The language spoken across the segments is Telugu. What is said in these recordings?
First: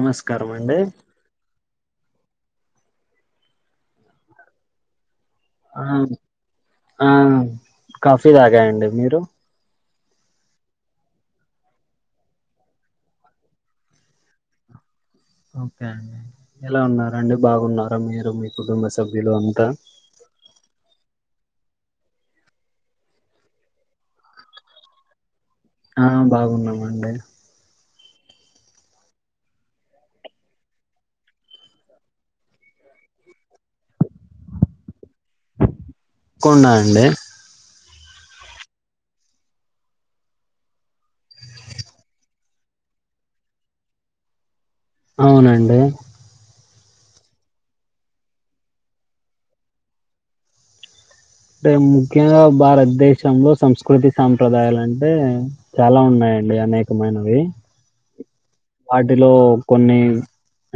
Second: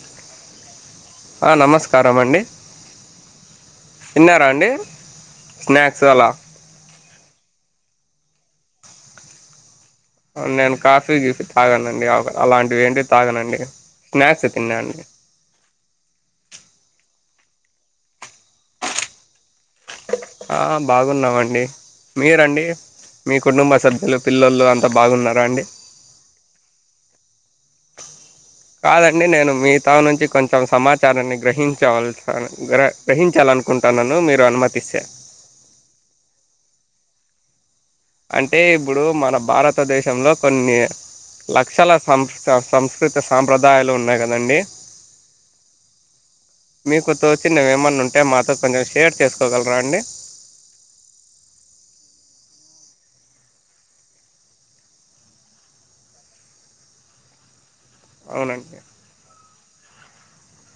నమస్కారం అండి ఆ నమస్కారం అండి తిన్నారా అండి ఆ స్నాక్స్ అలా ఆ కాఫీ తాగా అండి మీరు ఆ నేను కాఫీ గిఫీ తాగనండి. అలాంటివి ఏంటివి తాగనండి. స్నాక్స్ తిన్నా అండి. ఓకే అండి ఎలా ఉన్నారండి. బాగున్నారా మీరు మీ కుటుంబ సభ్యులు అంతా. ఆ బాగున్నామండి. మీరండి మీ కుటుంబ సభ్యులు పిల్లొల్లు అంతా బాగున్నారా అండి. ఆ బాగున్నామండి కాదండి నేను మీ తవ్ నుంచి కొంచెం సమాచారాన్ని గ్రహించవలసి గ్రహించాలనుకుం తనను మీరు అనుమతిస్తే కుండా అండి అంటే ఇప్పుడు మన భారతదేశంలో, కొన్ని లక్షల సం సంస్కృతి సాంప్రదాయాలు ఉన్నాయి కదండి. అవునండి మీకు తోచినవి ఏమన్నా ఉంటే మాతో కొంచెం షేర్ చేసుకోగలరా అండి అంటే ముఖ్యంగా భారతదేశంలో, సంస్కృతి, సాంప్రదాయాలు అంటే చాలా ఉన్నాయండి అనేకమైనవి. అవునండి వాటిలో కొన్ని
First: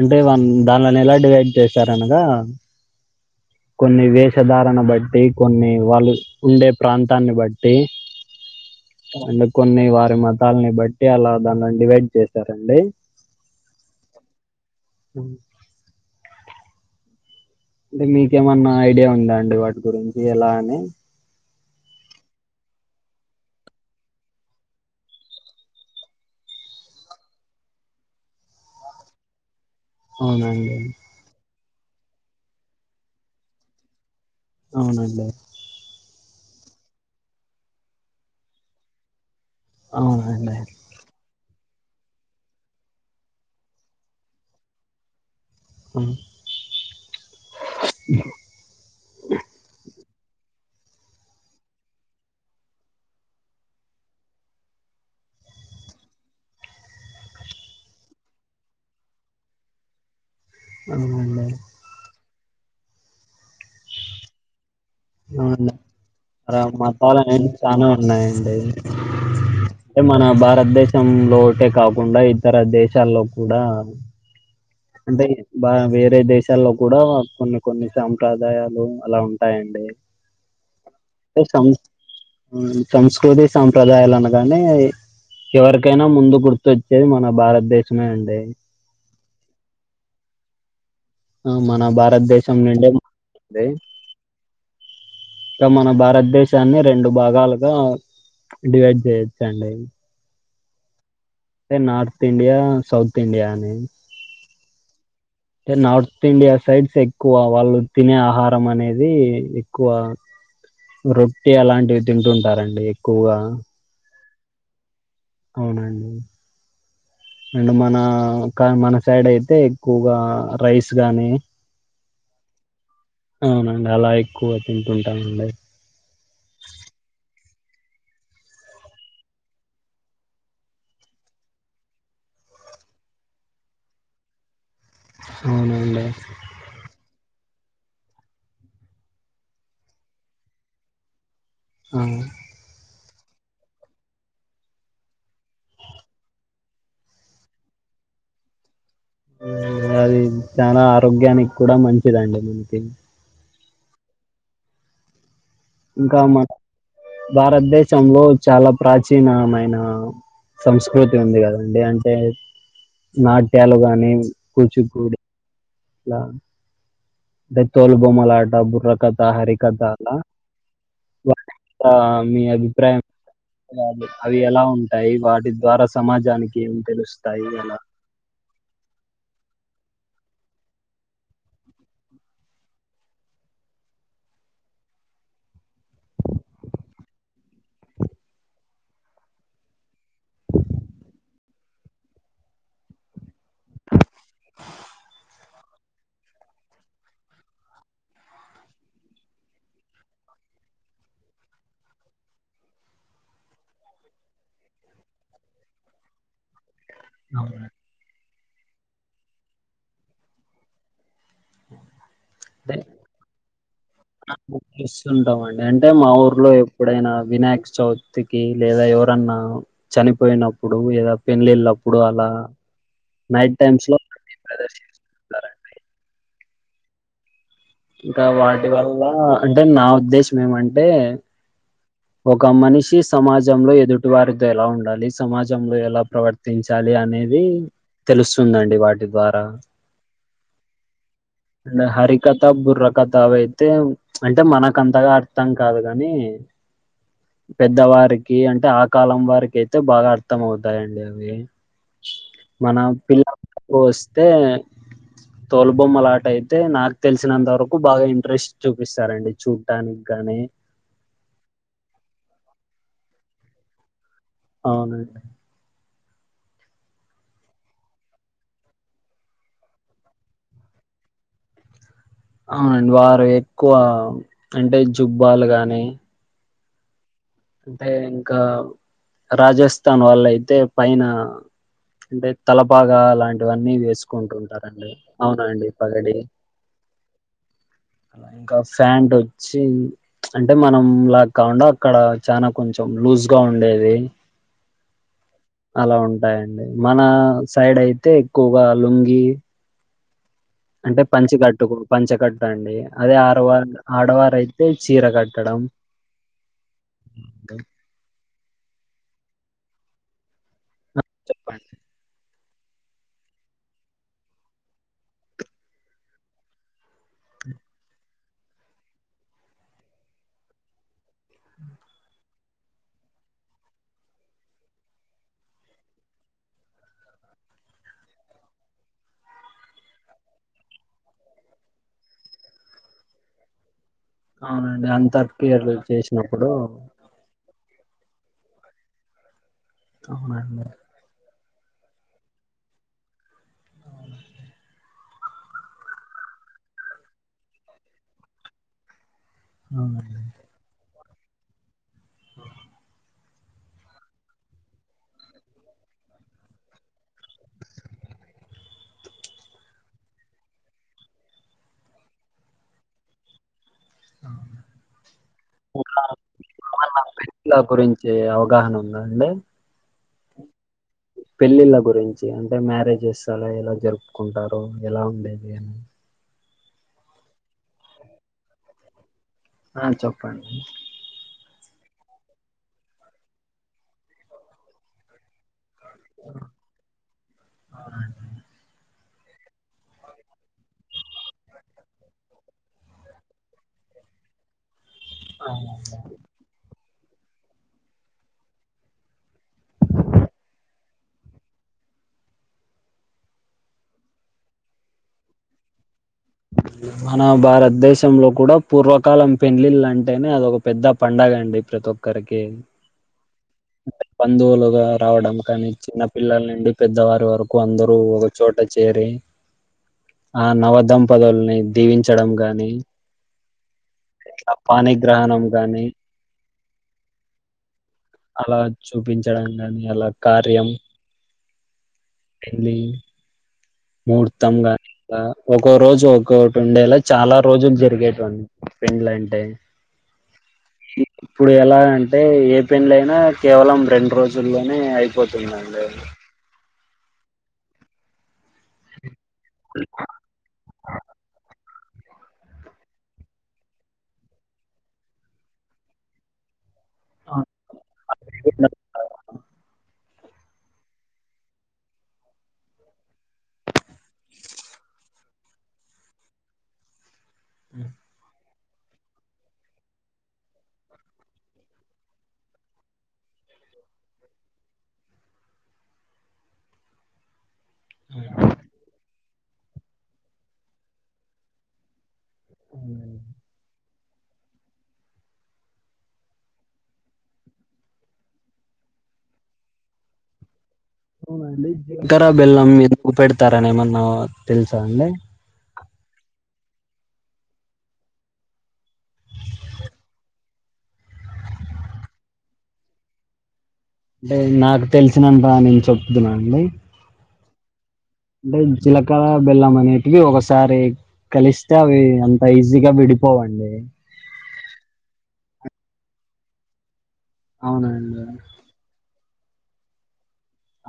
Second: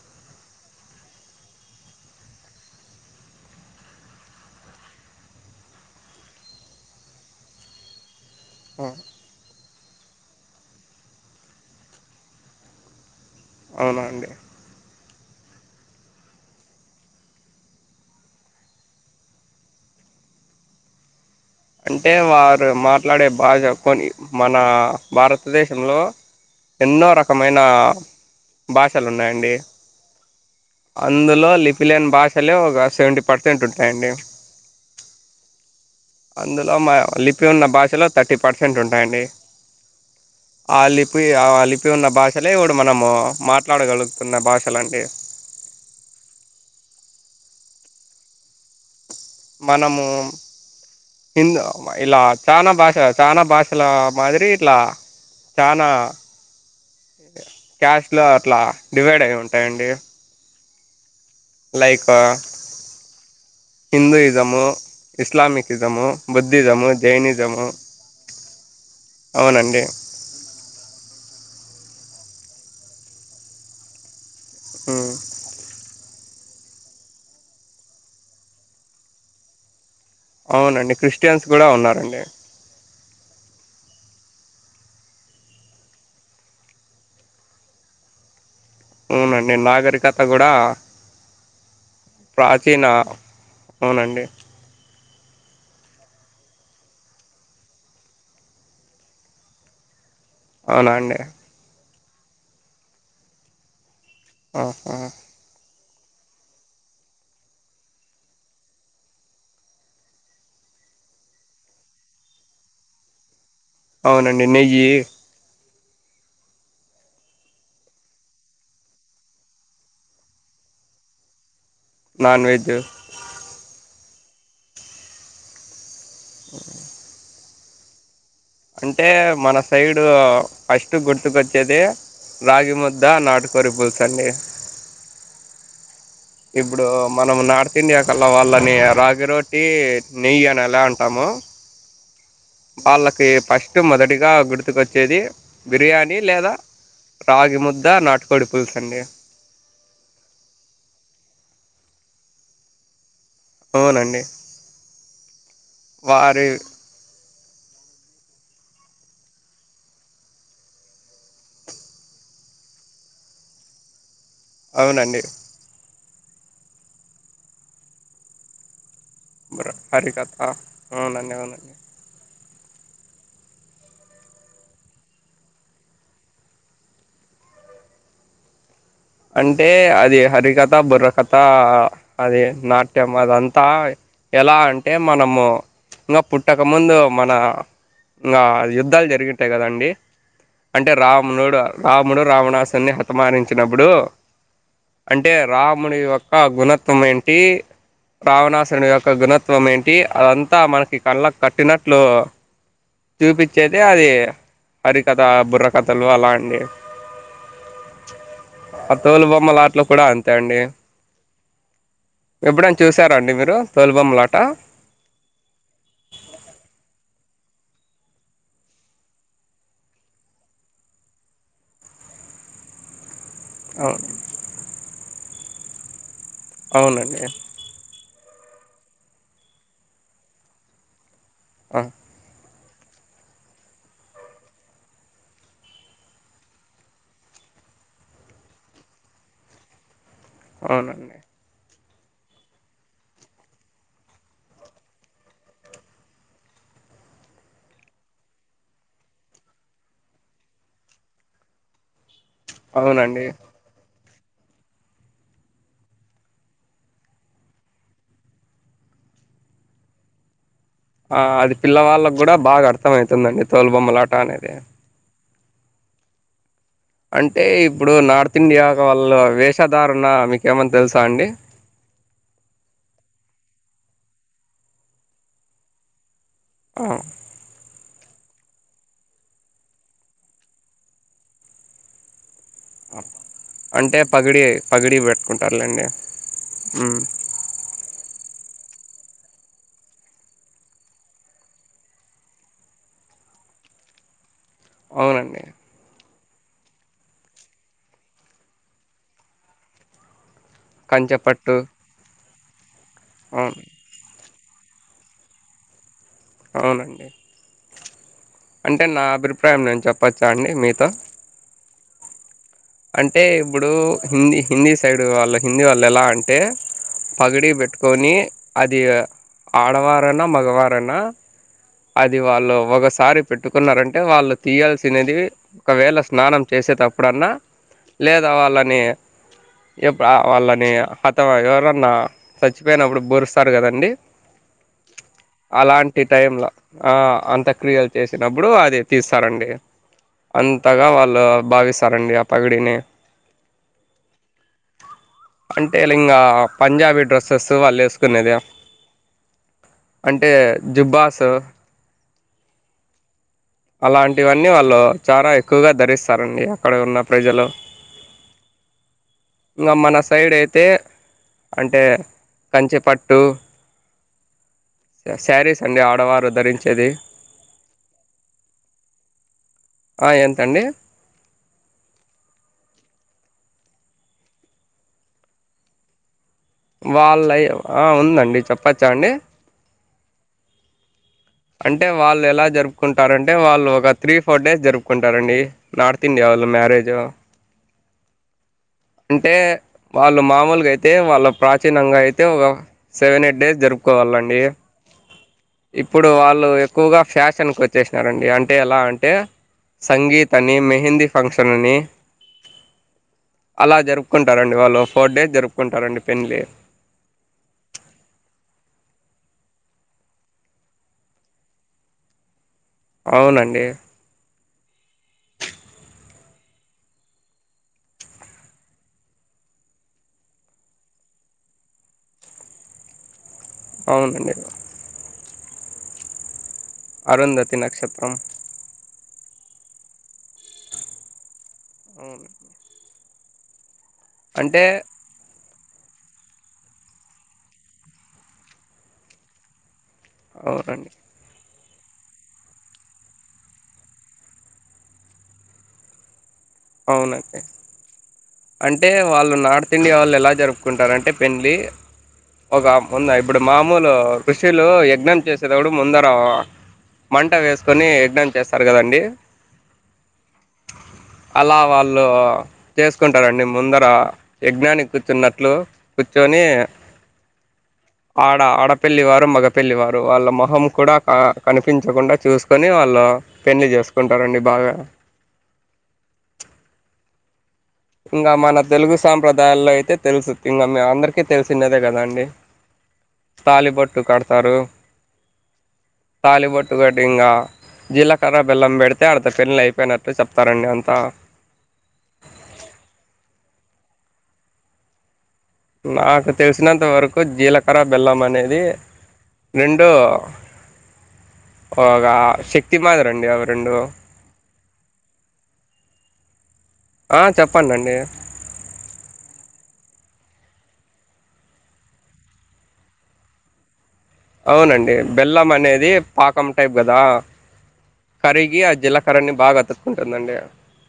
అంటే వన్ దాన్లని ఎలా డివైడ్ చేశారు. అనగా కొన్ని వేషధారను బట్టి కొన్ని వాళ్ళు ఉండే ప్రాంతాన్ని బట్టి ఆ, అందు కొన్ని వా మతాలని బట్టి అలా దాన్లని డివైడ్ చేశారండి. అవునా అండి ఉ అంటే మీకేమన్నా ఐడియా ఉందా అండి వాటి గురించి ఎలా అని అంటే వారు మాట్లాడే భాష కొని, మన భారతదేశంలో ఎన్నో రకమైన భాషలు ఉన్నాయండి. అవునండి మిలియన్ భాషలే ఒక సెవెంటీ పర్సెంట్ ఉంటాయండి. అవునండి అందులో మా లిపి ఉన్న భాషలో థర్టీ పర్సెంట్ ఉంటాయండి. అవునండి ఆ లిపి ఆ లి ఉన్న భాషలే ఇవిడు మనము మాట్లాడగలుగుతున్న భాషలండి. ఉ మనము హిందు ఇలా చాలా భాష చాలా భాషల మాదిరి ఇట్లా, చానా క్యాస్ట్లో అట్లా డివైడ్ అయి ఉంటాయండి. అవునండి లైక్ హిందుయిజము అవును అలా మతాలనేవి జైనిజము చానా ఉన్నాయండి. అవునండి అంటే మన భారతదేశం లోటే కాకుండా, ఇ ఇతర దేశాల్లో కూడా మ్మ్ అంటే బా వేర వేరే దేశాల్లో కూడా కొన్ని కొన్ని సాంప్రదాయాలు అలా ఉంటాయండి అవునండి క్రిస్టియన్స్ కూడా ఉన్నారండి సంస్కృతి సంప్రదాల అందుకే ఎవరికైనా ముందు గుర్తొచ్చేది మన భారతదేశమే అండి అవునండి నాగరికత కూడా ఆ మన భారతదేశం ప్రాచీన నుండే అవునండి ఇకా మన భారతదేశాన్ని రెండు భాగాలుగా డివైడ్ చేయొచ్చండి అవునండి నార్థ ఇండియా సాౌత్ ఇండియాని ఆఓహ అంటే నార్త్ ఇండియా సైడ్స్ ఎక్కువ వాళ్ళు తినే ఆహారం అనేది ఎక్కువ రొట్టి అలాంటివి తింటుంటారండి ఎక్కువగా అవునండి నెయ్యి అవునండి అండ్ మన మన సైడ్ అయితే ఎక్కువగా రైస్ కానీ నాన్ వెజ్ అవునాండి అలా ఎక్కువ తింటుంటాముండి అఓ అంటే మన సైడు ఫస్ట్ గుర్తుకొచ్చేది రాగి ముద్ద నాటుకోరి పులుస్ అండి అవునండి ఇప్పుడు మనం నాడు తిండియాకలా వాళ్ళని రాగి రోటి నెయ్యి అని ఎలా అంటాము అవును వాళ్ళకి ఫస్ట్ మొదటిగా గుర్తుకు వచ్చేది బిర్యానీ లేదా రాగి ముద్ద నాటుకోడి పులుసు అండి అది చాలా ఆరోగ్యానికి కూడా మంచిదండి మనకి అవునండి ఇంకా మా వారి భారతదేశ్ ప్రంలో చాలా ప్రాచీనమైన సంస్కృతి ఉంది కదండి అంటే నాట్యాలు గానీ అవునండి అంటే తోలు బొమ్మాలట బుర్రక హరి బుర్ర కథాల హరికథ అవునండి అవునండి మీ అది అిప్రాయం అవి ఎలా ఉంటాయి వాటి ద్వారా సమాజానికి ఏం తెలుస్తాయి ఎలా అంటే అది హరికథ బుర్రకథ అది నాట్యం అదంతా ఎలా అంటే మనము ఇంకా పుట్టకముందు మన ఇంకా యుద్ధాలు జరిగుంటాయి కదండి అంటే రాముణుడు రాముడు రావణాసుని హతమానించినప్పుడు ఇప్పుడు అంటే రాముడి యొక్క గుణత్వం ఏంటి రావణాసురునిడి యొక్క గుణత్వం ఏంటి అదంతా మనకి కళ్ళ కట్టినట్లు చూపించేతే అది హరికథ బుర్రకథలు అలా అంటివి అవును ఆ తోలు బొమ్మల ఆటలు కూడా అంతే అండి ఎప్పుడైనా అే చూసారా అండి మీరు తోలుబొమ్మలాట చూస్తుంటాము అండి అంటే మా ఊర్లో ఎప్పుడైనా వినాయక్ చవితికి లేదా ఎవరన్నా చనిపోయినప్పుడు లేదా పెళ్ళళ్ళప్పుడు అలా నైట్ టైమ్స్ లో అవును ప్రదర్ సరే అవునండి ఇంకా వాటి వల్ల అంటే నా ఉద్దేశం ఏమంటే ఆ ఒక మనిషి సమాజంలో ఎదుటి వారితో ఎలా ఉండాలి సమాజంలో ఎలా ప్రవర్తించాలి అనేది తెలుస్తుందండి వాటి ద్వారా అవునండి. అంటే హరికత ఇంత బుర్రకథ అవి అయితే అంటే మనకు అంతగా అర్థం కాదు కానీ పెద్దవారికి అంటే ఆ కాలం వారికి అయితే బాగా అర్థం అవుతాయిండి అవి. మన పి అవునండి వస్ అయితే తోలుబొమ్మల ఆట అయితే నాకు తెలిసినంత వరకు బాగా ఇంట్రెస్ట్ చూపిస్తారండి చూడ్టానికి గాని ఆ అది పిల్లవాళ్ళకి కూడా బాగా అర్థం అయితుందండి తోలు బొమ్మలా అవునండి అంటే ఇప్పుడు నార్త్ ఇండియా వాళ్ళ వేషధారణ మీకు ఏమన్నా తెలుసా అండి అవునండి వారు ఎక్కువ అంటే జుబ్బాలు గానీ ఆ అంటే ఇంకా రాజస్థాన్ వాళ్లు అయితే పైన అంటే తలపాగా అలాంటివన్నీ అంటే పగిడి వేసుకుంటుంటారండి పగిడి అవునా అండి పెట్టుకుంటారులేండి. పగడి హ్మ్. అలా ఇంకా ఫ్యాంట్ వచ్చి అంటే మనం ఎక్కడుంటే అక్కడ చనా కొంచం లూజ్ గ ఉండేది అవునండి అలా ఉంటాయండి మన సైడ్ అయితే ఎక్కువగా లుంగి అంటే కంచెపట్టు పంచకట్టుకు పంచకట్టు ప్పండి అదే ఆడవ అవును. ఆడవారయి అయితే చీర కట్టడం అవునండి అంటే నా అభిప్రాయం మేం చెప్పచ్చా అండి మీతో చెప్పండి అంటే ఇప్పుడు హిందీ హిందీ సైడ్ వాళ్ళ హిందీ వాళ్ళు ఎలా అంటే పగిడి పెట్టుకొని అది ఆడవారనా మగవారనా అది వాళ్ళు ఒకసారి పెట్టుకున్నారంటే వాళ్ళు తీయాల్సినది ఒకవేళ స్నానం చేసేటప్పుడన్నా. లేదా వాళ్ళని ఎప్పు వాళ్ళని అత ఎవరన్నా చచ్చిపోయినప్పుడు పరుస్తారు కదండి అవునండి అంతక్రియలు చేసినప్పుడు క్రియలు చేసినప్పుడు అది తీస్తారండి అవునండి అంతగా వాళ్ళు బావిస్తారూ అండి పగిడిని అంటే ఇంగ పంజాబీ డ్రెస్సెస్ వాళ్ళు వేసుకునేద. అవునండి అంటే జుబ్బాస్ త్త ఆ అలాంటివన్నీ వాళ్ళు చాలా ఎక్కువగా ధరిస్తారండి అక్కడ ఉన్న ప్రజలు ఇంకా మన సైడ్ అయితే అంటే కంచిపట్టు శారీస్ అండి ఇంకా ఆడవారు ధరించేది ఏమన్నా పెళ్ళిళ్ళ గురించి అవగాహన ఉందా అండి ఆ ఎంతండి పెళ్ళిళ్ళ గురించి అంటే మ్యారేజెస్ అలా ఎలా జరుపుకుంటారు ఎలా ఉండేది అని వాళ్ళయ ఆ ఉందండి చెప్పచ్చా అండి అ చెప్పండి అంటే వాళ్ళు ఎలా జరుపుకుంటారు అంటే వాళ్ళు ఒక త్రీ ఫోర్ డేస్ జరుపుకుంటారండి నార్త్ ఇండియావాళ్ళు మ్యారేజ అంటే వాళ్ళు మామూలుగా అయితే వాళ్ళ ప్రాచీనంగా అయితే ఒక సెవెన్ ఎయిట్ డేస్ జరుపుకోవాలండి ఇప్పుడు వాళ్ళు ఎక్కువగా ఫ్యాషన్కి వచ్చేసినారండి అంటే ఎలా అంటే సంగీతని మెహందీ ఫంక్షన్ అని అలా జరుపుకుంటారండి వాళ్ళు ఫోర్ డేస్ జరుపుకుంటారండి పెండ్లి మన భారతదేశంలో కూడా పూర్వకాలం పెళ్లిళ్ళంటేనే అదొక పెద్ద పండగ అండి ప్రతి ఒక్కరికి అవునండి బంధువులుగా రావడం కానీ చిన్న పిల్లల నుండి పెద్దవారి వరకు అందరూ ఒక చోట చేరి ఆ నవదంపతుల్ని దీవించడం గాని అవునండి ఆ పాని గ్రహణం కానీ అరుంధతి నక్షత్ర అలా చూపించడానికి అనిాల [unintelligible] కార్యం అవును పెండ్లి ముహూర్తమ్ అంటే గాని ఒక్కో రోజు ఒక్కొటి ఉండేలా చాలా రోజులు జరిగేటివి పెండ్లంటే అవునండి ఇప్పుడు ఎలా అంటే ఏ పెండ్లయ నా కేవలం రెండు రోజుల్లోనే అయిపోతుందండి అవునండి అంటే వాళ్ళు నార్త్ ఇండియా వాళ్ళు ఎలా జరుపుకుంటారంటే పెళ్లి ఒక ముంద ఇప్పుడు మామూలు ఋషిలు యజ్ఞం చేసేటప్పుడు ముందర మంట వేసుకొని యజ్ఞం చేస్తారు కదండి అలా వాళ్ళు చేసుకుంటారండి ముందర యజ్ఞానికి కూర్చున్నట్లు కూర్చొని ఆడ ఆడ పెళ్లివారు మగ పెళ్లివారు వాళ్ళ మొహం కూడా కనిపించకుండా చూసుకొని వాళ్ళు పెళ్ళి చేసుకుంటారండి బాగా ఇంకా మన తెలుగు సాంప్రదాయ ఉదాల్లో [unintelligible] అయితే తెలుసు ఇంకా మ అందరికీ తెలిసన్నదే కదా అండి తాళిబొట్ ట్టు కడతారూ. తాలిబొట్టు కట్టి ఇంగా జీలకర్ర బెల్లం పెడితే ఆళ్లతో పెళ్లైపోయినట్టు చెప్తారండి అం అవునండి జిలకరాబెల్మ్ పెడతారనీ ఏమన్నా తెల్సా అండి. నాకు తెలిసినంత వరకు జీలకర్ర బెల్లం అనేది, రెండూ, ఒగా శక్తి మాదిరి అండి అవి రెండూ. అంటే నాకు తెలిసినంతా, నేన్ చెప్తున్నా అండి. ఆ చెప్పండండీ. అంటే జీలకర బెల్లం అనేటివి ఒకసారి కలిస్తే అవి అంత ఈజీగా విడిపోవండి. అవునండి బెల్లం అనేది పాకం టైప్ కదా. అవునండి కరిగి ఆ జిలకరణి. బాగా అతుకుంటదండి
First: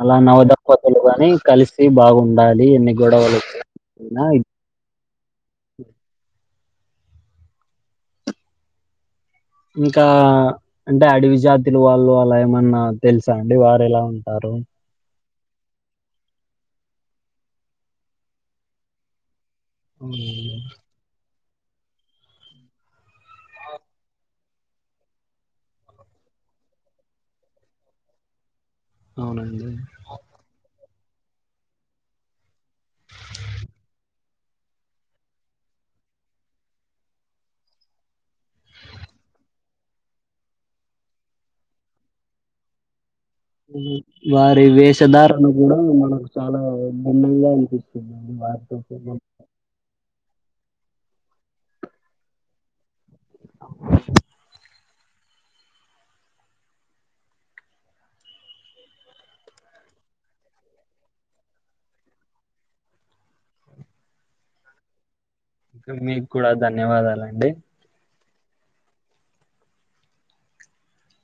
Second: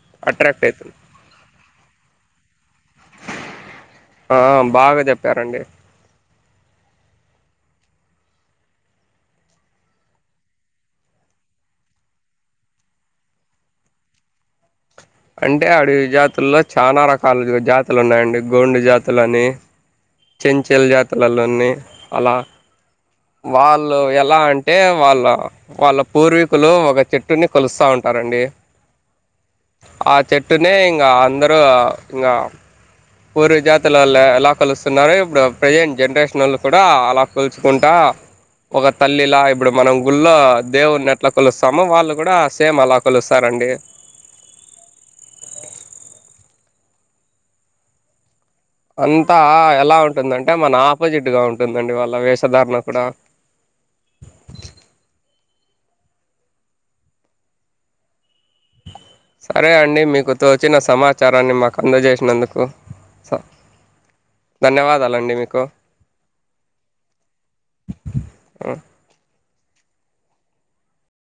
అలా నవదంపతులు కాని కలిసి బాగుండాలి ఎన్ని గొడవలు వచ్చనా. ఆ, బాగా చెప్పారండి ఇంకా, అంటే అడవి జాతిలు వాళ్ళు అలా ఏమన్నా తెలుసా అండి వారు ఎలా ఉంటారో. అంటే అడవి జాతుల్లో చానా రకాలు జాతులు ఉన్నాయండి గోండు జాతులు అనీ అవునండి చెంచెల్ జాతులలో నే అలా, వాళ్ళు ఎలా అంటే వాళ్ళ వాళ్ళ పూర్వీకులు ఒక చెట్టుని కొలుస్తా ఉంటారండి. అవునండి కా అందరూ ఇంగా పూర్వ జాతులల్లే ఎలా కొలుస్తున్నారు ఇప్పుడు ప్రెజెంట్ జనరేషనోళ్ళు కూడా అలా కొలుచుకుంటా, ఒక తల్లిలా ఇప్పుడు మనం గుళ్ళో దేవుడిని ఎట్ల కొలుస్తామో, వాళ్ళు కూడా సేమ్ అలా కొలుస్తారండి వారి వేషధారన కూడా మనకు చాలా భిన్నంగా అనిపిస్తుంది అండి వారిద్ అంతా ఎలా ఉం టుందంటే మన ఆపోజిట్ గా ఉంటుందండి వాళ్ళ వేషధారణ కూడా. సరే అండి మీకు తోచిన సమాచారాన్ని మాకు అందజేసినందుకు స ధన్యవాదాలండి మీక్ మీకూడా ధన్యవాదాలండి. ఏ